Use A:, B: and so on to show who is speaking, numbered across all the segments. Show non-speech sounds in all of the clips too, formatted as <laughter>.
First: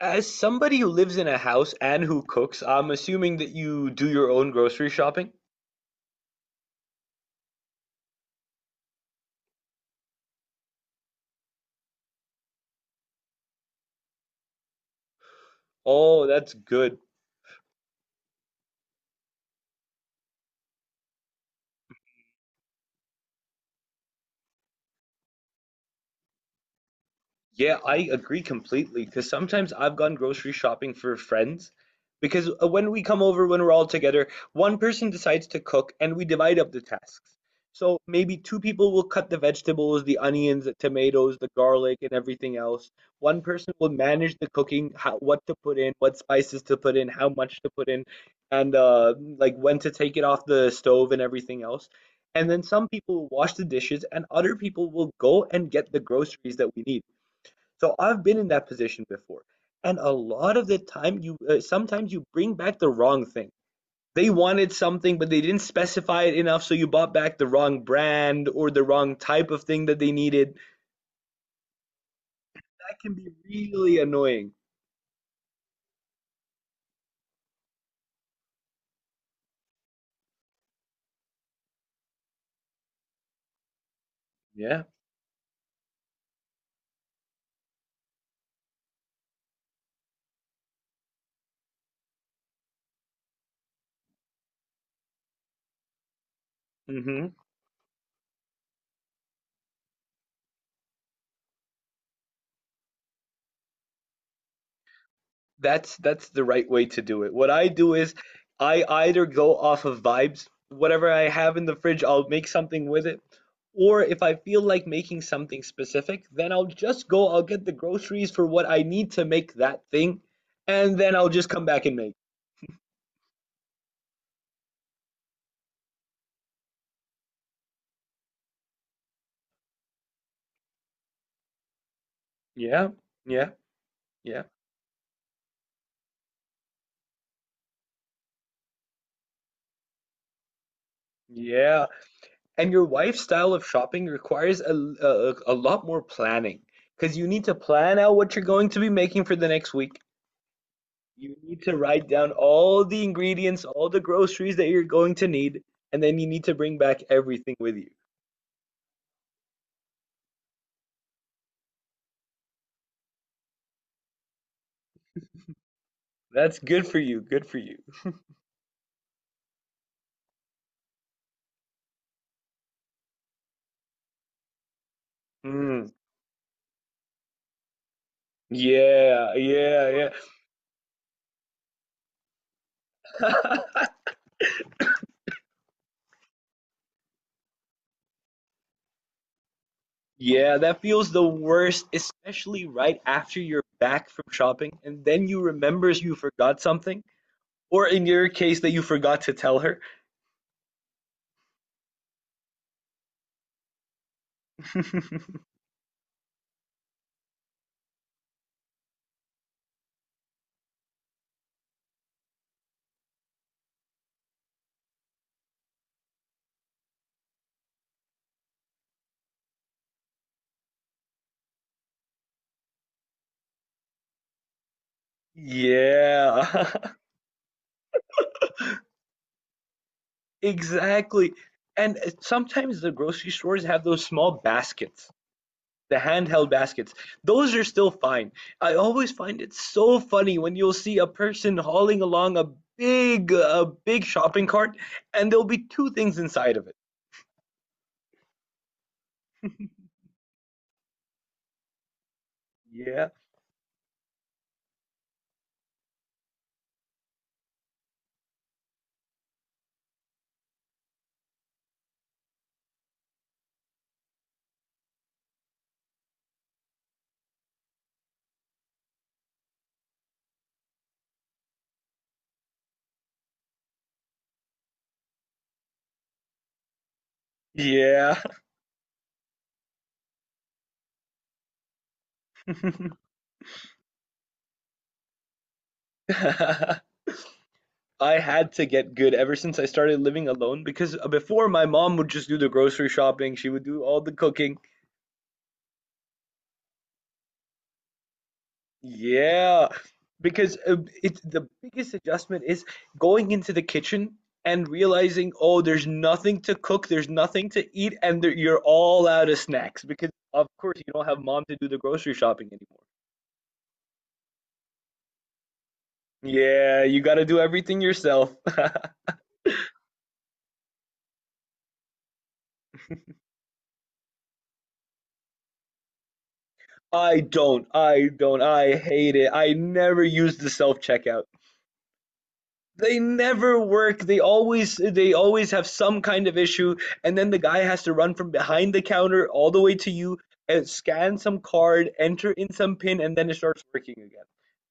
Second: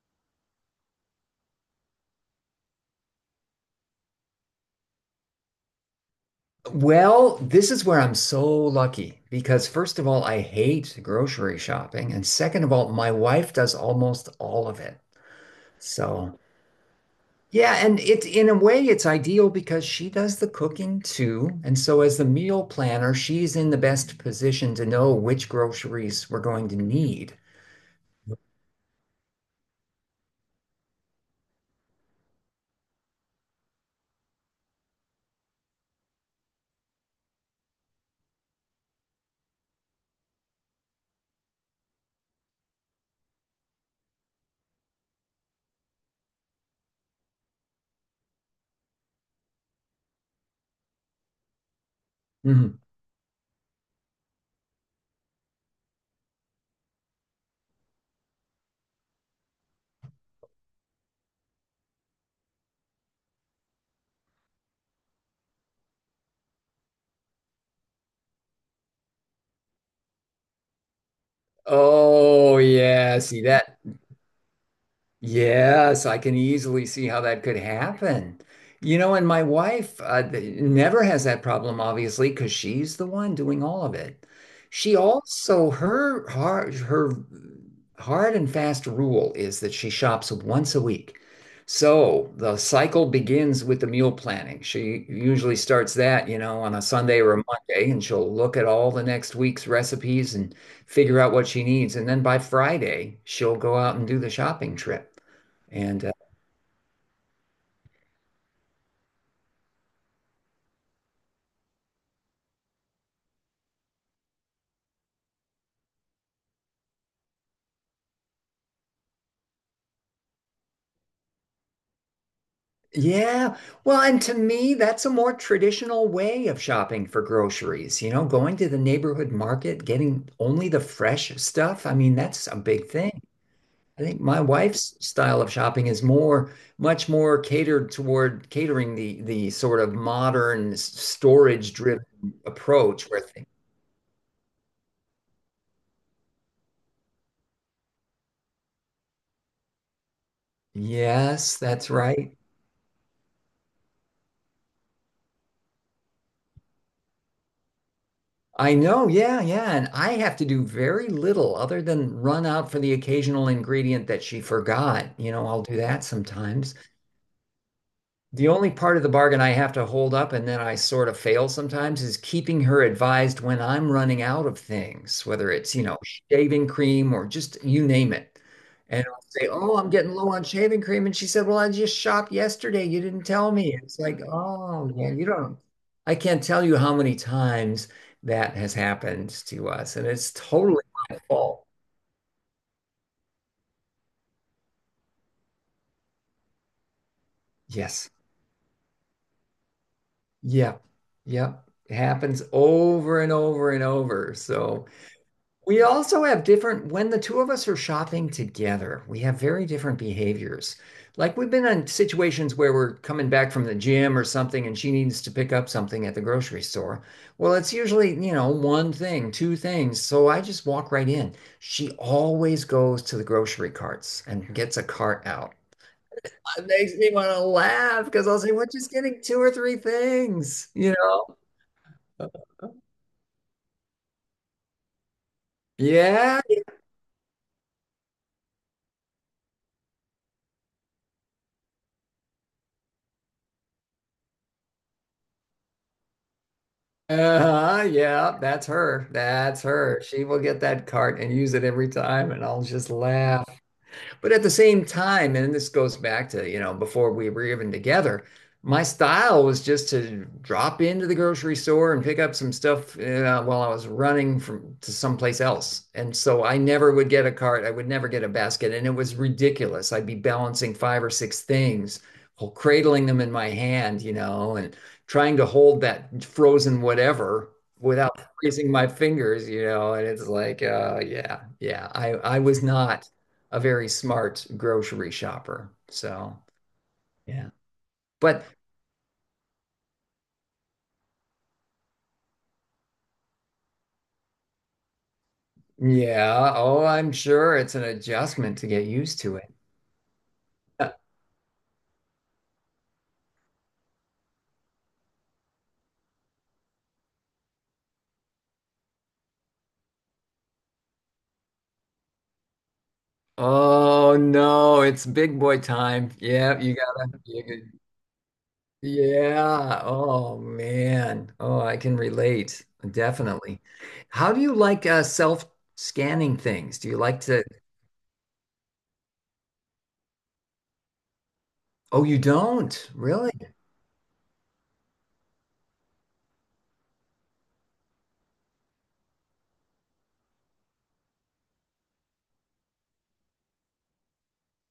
A: As somebody who lives in a house and who cooks, I'm assuming that you do your own grocery shopping?
B: Well, this is where I'm so lucky because, first of all, I hate grocery shopping. And second of all, my wife does almost all of it.
A: Oh,
B: So,
A: that's good.
B: yeah. And it's in a way, it's ideal because she does the cooking too. And so, as the meal planner, she's in the best position to know which groceries we're going to need.
A: Yeah, I agree completely because sometimes I've gone grocery shopping for friends because when we come over, when we're all together, one person decides to cook and we divide up the tasks. So maybe two people will cut the vegetables, the onions, the tomatoes, the garlic, and everything else. One person will manage the cooking, how, what to put in, what spices to put in, how much to put in, and like when to take it off the stove and everything else. And then
B: Mhm.
A: some people will wash the dishes, and other people will go and get the groceries that we need. So I've been in that position before. And a lot of the time, you sometimes you bring back the wrong thing. They wanted something, but they didn't specify it enough, so you bought back the wrong brand or the wrong type of thing that they needed.
B: Oh,
A: That can
B: yeah.
A: be
B: See that?
A: really annoying.
B: Yes, I can easily see how that could happen. You know, and my wife never has that problem, obviously, because she's the one doing all of it.
A: Yeah.
B: She also, her hard and fast rule is that she shops once a week. So the cycle begins with the meal planning. She usually starts that, you know, on a Sunday
A: Hmm.
B: or a Monday, and she'll look at all the next week's recipes and figure out what she needs. And then by Friday, she'll go out and do the shopping trip.
A: That's
B: And
A: that's the right way to do it. What I do is I either go off of vibes, whatever I have in the fridge, I'll make something with it. Or if I feel like making something specific, then I'll get the groceries for what I need to make that thing, and then I'll just come back and make.
B: yeah, well, and to me, that's a more traditional way of shopping for groceries, you know, going to the neighborhood market, getting only the fresh stuff. I mean, that's a big
A: Yeah,
B: thing.
A: yeah,
B: I think my
A: yeah,
B: wife's style of shopping is more, much more catered toward catering the sort of modern storage
A: yeah.
B: driven
A: And your
B: approach where
A: wife's
B: things,
A: style of shopping requires a lot more planning because you need to plan out what you're going to be making for the next week. You
B: yes,
A: need to
B: that's
A: write down
B: right.
A: all the ingredients, all the groceries that you're going to need, and then you need to bring back everything with you.
B: I know, yeah, yeah. And I have to do very little other than run out for the occasional ingredient that she forgot. You know, I'll do that
A: That's
B: sometimes.
A: good for you. Good for you.
B: The only part of the bargain I have to hold up and then I sort of fail sometimes is keeping her advised when I'm running out of things, whether it's, you
A: Mm,
B: know, shaving cream or just you name it. And I'll
A: yeah,
B: say, "Oh, I'm
A: yeah,
B: getting low on shaving cream." And she said, "Well, I just shopped yesterday. You didn't tell
A: yeah.
B: me."
A: <laughs>
B: It's like, "Oh, yeah, you don't." I can't tell you how many times that has happened to us. And it's
A: Yeah, that
B: totally
A: feels
B: my
A: the
B: fault.
A: worst, especially right after you're back from shopping and then you remember you forgot something, or in
B: Yes.
A: your case, that you forgot to tell her.
B: Yep. Yep. It happens over and over and over. So,
A: <laughs>
B: we also have different, when the two of us are shopping together, we have very different behaviors. Like we've been in situations where we're coming back from the gym or something and she needs to pick up something at the grocery store. Well, it's usually, you know, one thing, two things. So I just walk right in. She always goes to the grocery carts and gets a cart out.
A: Yeah,
B: It makes me want to laugh because I'll say, we're just getting two or three
A: <laughs>
B: things, you
A: exactly. And
B: know?
A: sometimes the grocery stores have those small baskets. The
B: Yeah.
A: handheld baskets, those are still fine. I always find it so funny when you'll see a person hauling along a big shopping cart, and there'll be two things inside of it.
B: Uh-huh, yeah, that's her. That's her. She will get that cart and use it every time, and I'll just
A: Yeah,
B: laugh. But at the same time, and this goes back to, you know, before we were even together, my style was just to drop into the grocery store and pick up some stuff while I was running from to someplace else. And so I never would get a cart. I would never get a basket. And it was ridiculous. I'd be balancing five or six things, while cradling them in my hand, you know, and trying to hold that frozen whatever
A: yeah.
B: without freezing my fingers, you know. And it's like, yeah, yeah, I was not a very smart grocery shopper. So,
A: <laughs>
B: yeah.
A: I
B: But
A: had to get good ever since I started living alone because before, my mom would just do the grocery shopping, she would do all the cooking.
B: yeah, oh, I'm sure it's an adjustment to get used to it.
A: Yeah, because
B: Uh,
A: it's the biggest adjustment is going into the kitchen and realizing, oh, there's nothing to cook, there's nothing to eat, and there, you're all out of snacks because, of course, you don't have mom to do the grocery shopping anymore.
B: Oh no, it's big boy time. Yeah, you
A: Yeah, you got
B: gotta,
A: to do everything yourself. <laughs>
B: yeah. Oh man. Oh, I can relate. Definitely. How do you like self-scanning things? Do you like to?
A: I hate it. I never use the self-checkout.
B: Oh, you don't?
A: They
B: Really?
A: never work. They always have some kind of issue, and then the guy has to run from behind the counter all the way to you and scan some card, enter in some pin, and then it starts working again.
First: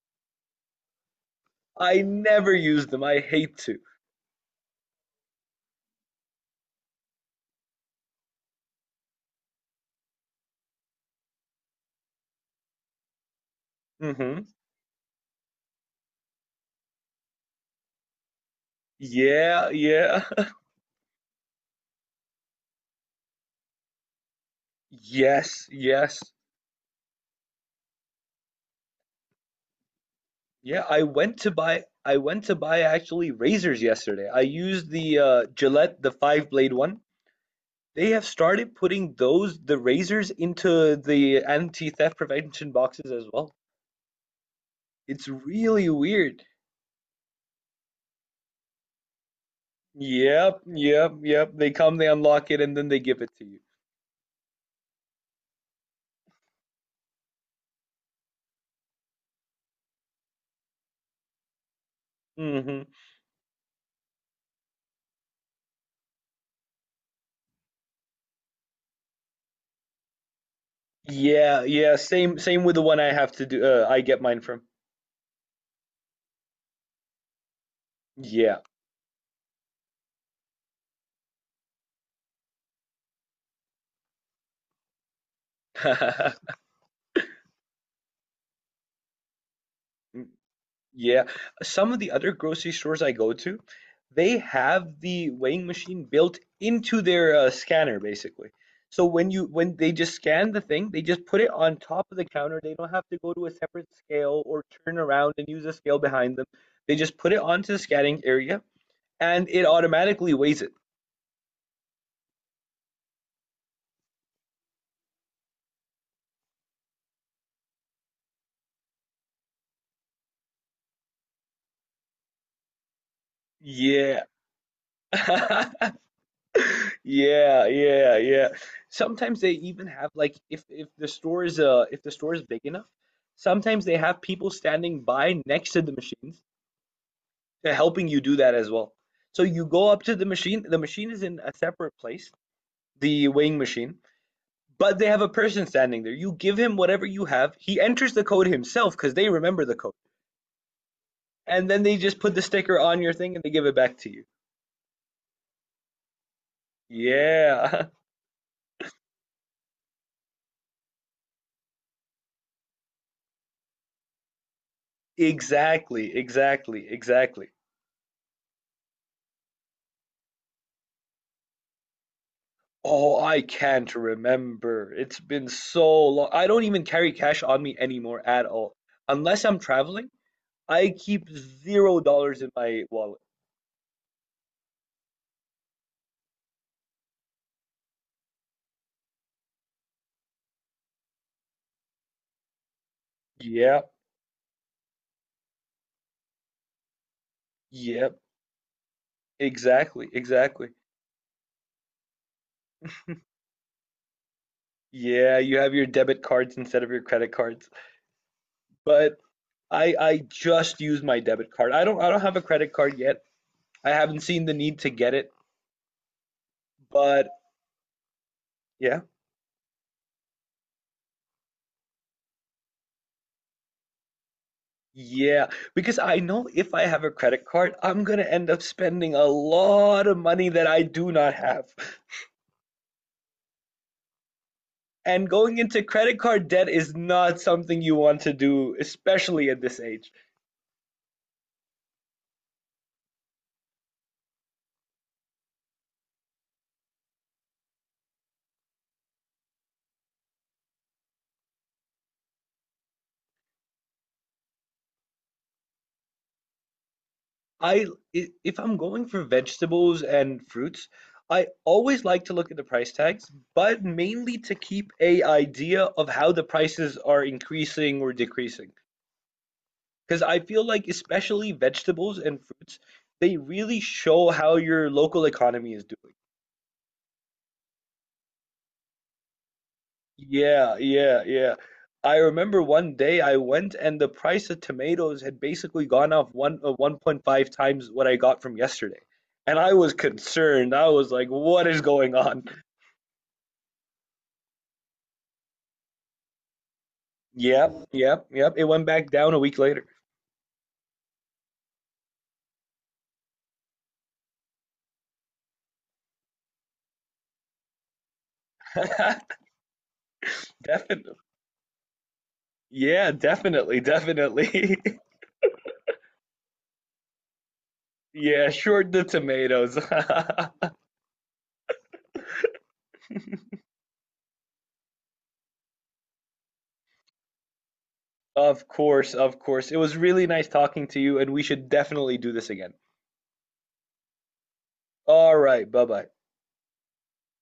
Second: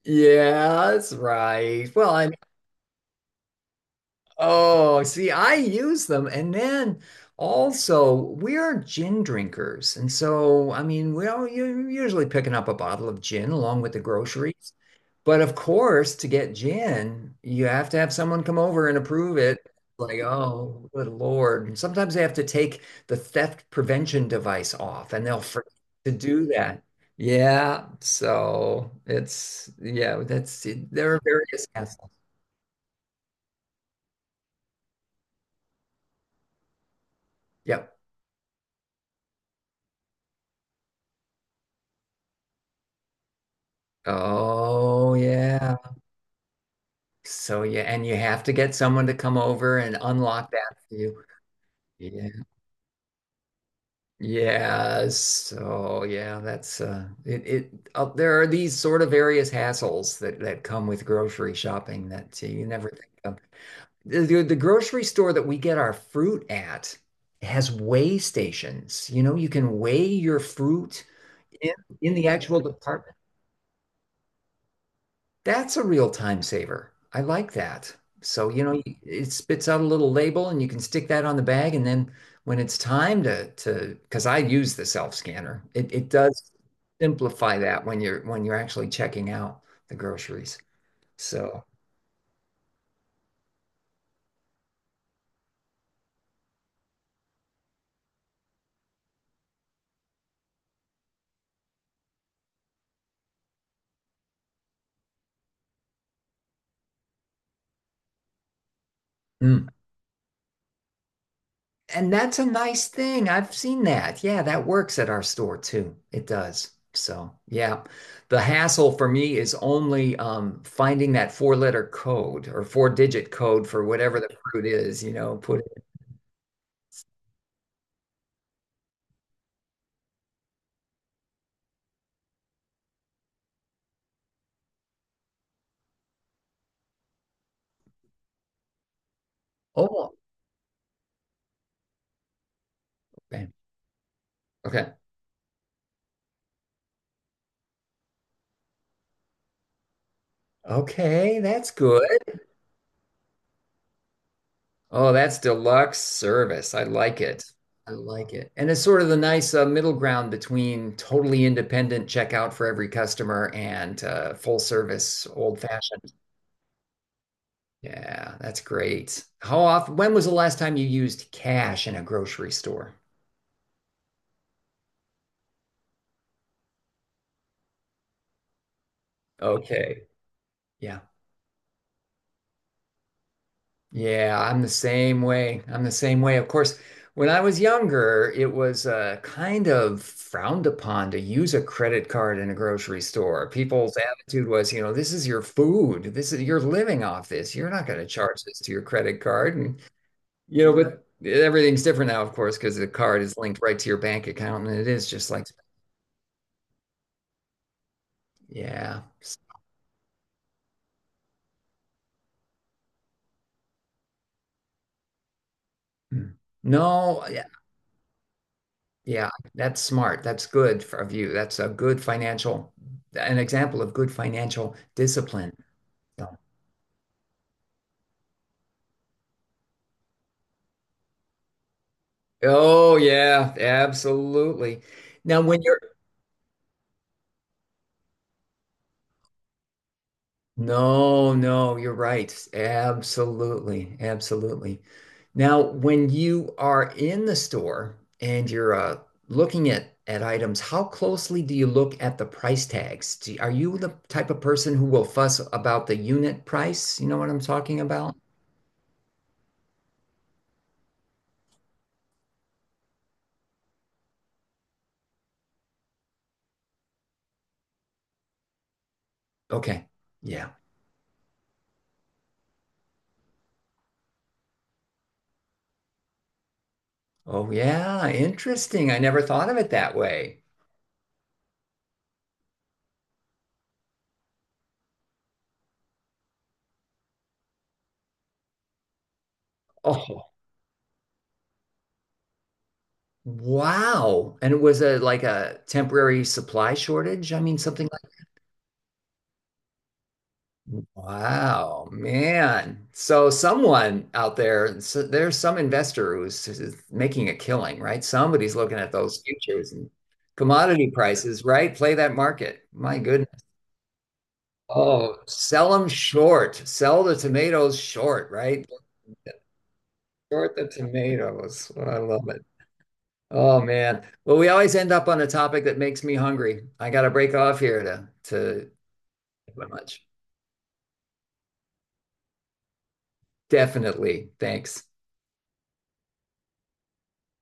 B: Yeah, that's right.
A: I
B: Well, I—
A: never use them. I hate to.
B: oh, see, I use them. And then also, we're gin drinkers. And so, I mean, well, you're usually picking up a bottle of gin along with the
A: Mm hmm
B: groceries. But of course, to get gin, you have to have someone come over and approve it.
A: Yeah,
B: Like,
A: yeah. <laughs>
B: oh, good Lord. And sometimes they have to take the theft prevention device off and they'll
A: Yes,
B: forget to
A: yes.
B: do that. Yeah. So it's, yeah, that's,
A: Yeah,
B: there are various hassles.
A: I went to buy actually razors yesterday. I used the Gillette, the five blade one.
B: Yep.
A: They have started putting those the razors into the anti-theft prevention boxes as well.
B: Oh
A: It's
B: yeah.
A: really weird.
B: So yeah, and you have to get someone to come over and unlock
A: Yep,
B: that for
A: yep,
B: you.
A: yep. They come, they
B: Yeah.
A: unlock it, and then they give it to you.
B: Yeah. So yeah, that's it it there are these sort of various hassles that that come with grocery shopping that you
A: Hmm.
B: never think of. The grocery store that we get our fruit at has weigh stations. You know, you can weigh your fruit
A: Yeah,
B: in
A: yeah.
B: in the
A: Same,
B: actual
A: same with the one I
B: department.
A: have to do. I get mine from.
B: That's a real time saver. I like that. So,
A: Yeah.
B: you know, it spits out a little label and you can stick that on the bag. And then when it's time to, because I use the self scanner, it does
A: <laughs>
B: simplify that when you're actually checking out the groceries.
A: Yeah,
B: So,
A: some of the other grocery stores I go to, they have the weighing machine built into their scanner basically. So when they just scan the thing, they just put it on top of the counter. They don't have to go to a separate scale or turn around and use a scale behind them. They just put it onto the scanning area and it
B: mm.
A: automatically weighs it.
B: And that's a nice thing. I've seen that. Yeah, that works at our store too. It does. So, yeah. The hassle for me is only finding that four-letter code or four-digit code for whatever
A: Yeah.
B: the fruit is, you know, put it.
A: <laughs> Yeah, yeah, yeah. Sometimes they even have, like, if the store is if the store is big enough, sometimes they have people standing by next to the machines to helping you do that as well. So you go up to
B: Oh,
A: the machine is in a separate place, the
B: okay.
A: weighing machine,
B: Okay.
A: but they have a person standing there. You give him whatever you have, he enters the code himself because they remember the code.
B: Okay,
A: And
B: that's
A: then they just put
B: good.
A: the sticker on your thing and they give it back to you.
B: Oh, that's deluxe service. I like it.
A: Yeah.
B: I
A: <laughs>
B: like it. And it's sort of the nice middle ground between totally independent checkout for every customer and full service old fashioned.
A: Exactly, exactly, exactly.
B: Yeah, that's great. How often, when was the last time you used cash in a grocery store?
A: Oh, I can't remember. It's been so long. I don't even carry cash on me anymore at all. Unless I'm
B: Okay.
A: traveling, I
B: Yeah.
A: keep $0 in my wallet.
B: Yeah, I'm the same way. I'm the same way. Of course, when I was younger, it was kind of frowned upon to use a credit card in a grocery store.
A: Yeah,
B: People's attitude was, you know, this is your food. This is you're living off this. You're not going to
A: yeah,
B: charge this to your credit card. And
A: exactly,
B: you
A: exactly.
B: know, but everything's different now, of course, because the card is linked right to your bank account, and it is just
A: Yeah,
B: like,
A: you have your debit cards instead of your credit cards.
B: yeah.
A: But I just use my debit card. I don't have a credit card yet. I haven't seen the need to get it,
B: Mm. No,
A: but
B: yeah,
A: yeah.
B: yeah, that's smart. That's good for- of you. That's a good financial, an example of good financial
A: Yeah,
B: discipline.
A: because I
B: So—
A: know if I have a credit card, I'm gonna end up spending a lot of money that I do not have.
B: oh yeah, absolutely.
A: And
B: Now,
A: going
B: when you're—
A: into credit card debt is not something you want to do, especially at this age.
B: no, no, you're right. Absolutely. Absolutely. Now, when you are in the store and you're looking at items, how closely do you look at the price tags? Do, are you the type of person who will fuss about the unit price? You know what I'm talking
A: I,
B: about?
A: if I'm going for vegetables and fruits, I always like to look at the price tags, but mainly to keep a idea of how the prices are increasing or decreasing.
B: Okay.
A: Because I
B: Yeah.
A: feel like, especially vegetables and fruits, they really show how your local economy is doing.
B: Oh, yeah. Interesting. I never thought of it that way.
A: Yeah, yeah, yeah. I remember one day I went and the price of tomatoes had basically gone off one 1.5 times what I got from yesterday. And I was
B: Oh,
A: concerned. I was like, what is going on?
B: wow. And it was a like a temporary supply shortage. I mean,
A: Yep,
B: something—
A: yep, yep. It went back down a week later.
B: wow, man. So someone out there, so there's some investor who's, who's making a killing, right? Somebody's looking at those
A: <laughs>
B: futures and commodity
A: Definitely.
B: prices, right? Play that market. My
A: Yeah,
B: goodness.
A: definitely, definitely. <laughs>
B: Oh, sell them short. Sell the tomatoes short,
A: Yeah,
B: right?
A: short the tomatoes.
B: Short the
A: <laughs>
B: tomatoes. I love it. Oh man. Well, we always end up on a topic that makes me hungry. I got to break off here to
A: Of
B: thank
A: course, of
B: you very
A: course. It was
B: much.
A: really nice talking to you, and we should definitely do this again.
B: Definitely. Thanks.
A: All right, bye bye.